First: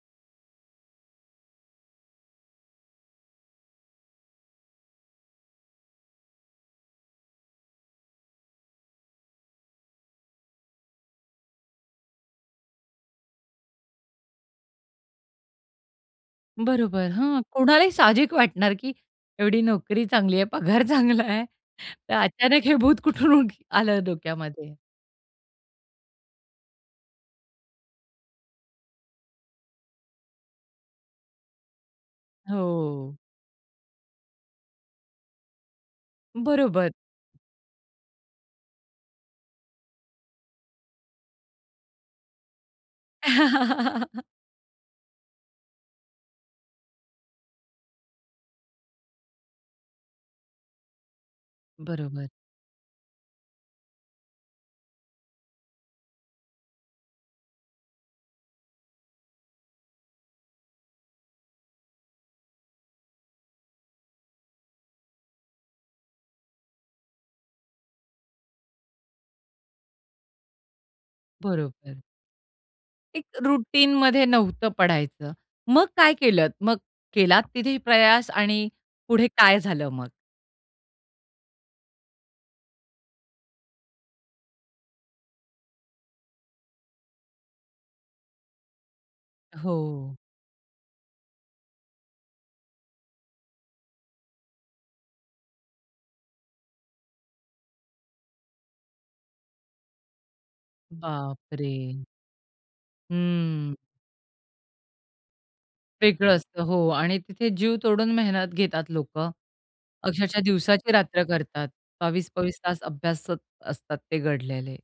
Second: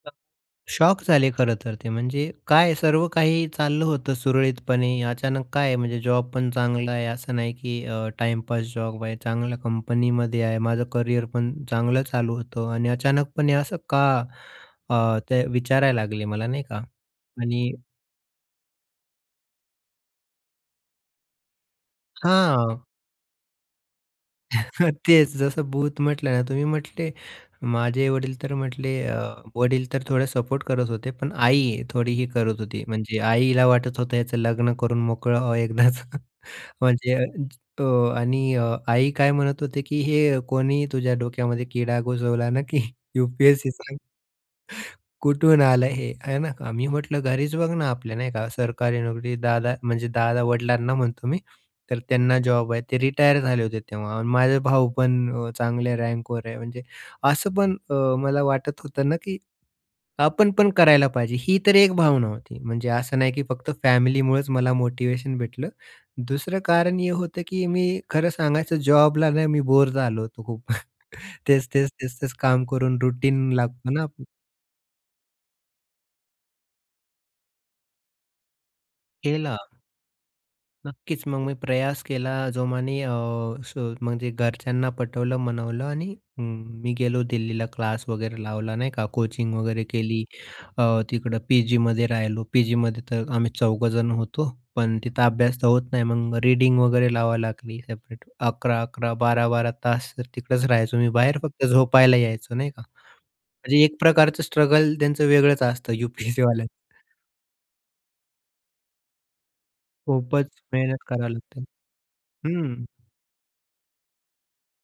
अ, shock झाले खरं तर, ते. म्हणजे काय? सर्व काही चाललं होतं सुरळीतपणे, अचानक काय आहे? म्हणजे जॉबपण चांगला आहे. असं नाही, की अ, टाईमपास जॉब आहे. चांगल्या कंपनीमध्ये आहे. माझं करिअर पण चांगलं चालू होतं आणि अचानकपणे "असं का?" अ, ते विचारायला लागले मला नाही का? बरोबर, हां. आणि कुणालाही साहजिक वाटणार, की एवढी नोकरी चांगली आहे, पगार चांगला आहे, तर अचानक हे हां. भूत कुठून उड आलं डोक्यामध्ये. तेच जसं भूत म्हटलं ना तुम्ही, मी म्हटले, माझे वडीलतर म्हटले अ, वडील तर थोडे सपोर्ट करत होते, पण आई थोडी ही करत होती. हो. म्हणजे आईला वाटत होतं याचं लग्न करून मोकळं व्हावं एकदाचं. बरोबर. म्हणजे अ, तो आणि अ, आई काय म्हणत होते, की "हे कोणी तुझ्या डोक्यामध्ये कीडा घुसवला ना, की यूपीएससी सांग." "कुठून आलं हे?" आहे ना. अ, मी म्हटलं "घरीच बघ ना, आपल्या नाही का सरकारी नोकरी दादा" म्हणजे दादा वडिलांना म्हणतो मी. तर बरोबर. त्यांना जॉब आहे. ते रिटायर झाले होते तेव्हा. माझे भाऊ पण अ, चांगल्या रँकवर आहे, म्हणजे असं पण अ, मला वाटत होतं ना, की आपण पण करायला पाहिजे. ही तर एक भावना होती, म्हणजे असं नाही की फक्त फॅमिलीमुळच मला मोटिव्हेशन भेटलं. दुसरं कारण हे होतं, की मी खरं सांगायचं जॉबला नाही मी बोर झालो होतो खूप. तेच-तेच, बरोबर. तेच-तेच काम करून एक रूटीन लागतो ना, आप रुटीनमध्ये नव्हतं पडायचं, मग काय केलत? मग केलात तिथे प्रयास आणि पुढे केला. काय झालं मग? नक्कीच, मग मी प्रयास केला जोमाने अ, स म्हणजे घरच्यांना पटवलं, मनवलं आणि अं, मी गेलो दिल्लीला. क्लास वगैरे लावला नाही का, कोचिंग वगैरे हो. केली. अ, तिकडं पी जीमध्ये राहिलो. पीजीमध्ये तर आम्ही चौघजण होतो, पण तिथं अभ्यास तर होत नाही, मग रीडिंग वगैरे लावावी लागली सेपरेट. 11-11, 12-12 तास तर तिकडंच राहायचो, मी बाहेर फक्त बापरे! झोपायला यायचो नाही का. हम्म. म्हणजे एक प्रकारचं स्ट्रगल त्यांचं वेगळंच असतं वेगळं असतं, यूपीयससीवाल्यांच. हो आणि तिथे जीव तोडून मेहनत घेतात लोकं. अक्षरशः खूपच दिवसाची मेहनत रात्र करावी लागते करतात. 22-22 तास हं. अभ्यासात असतात, ते गडलेले.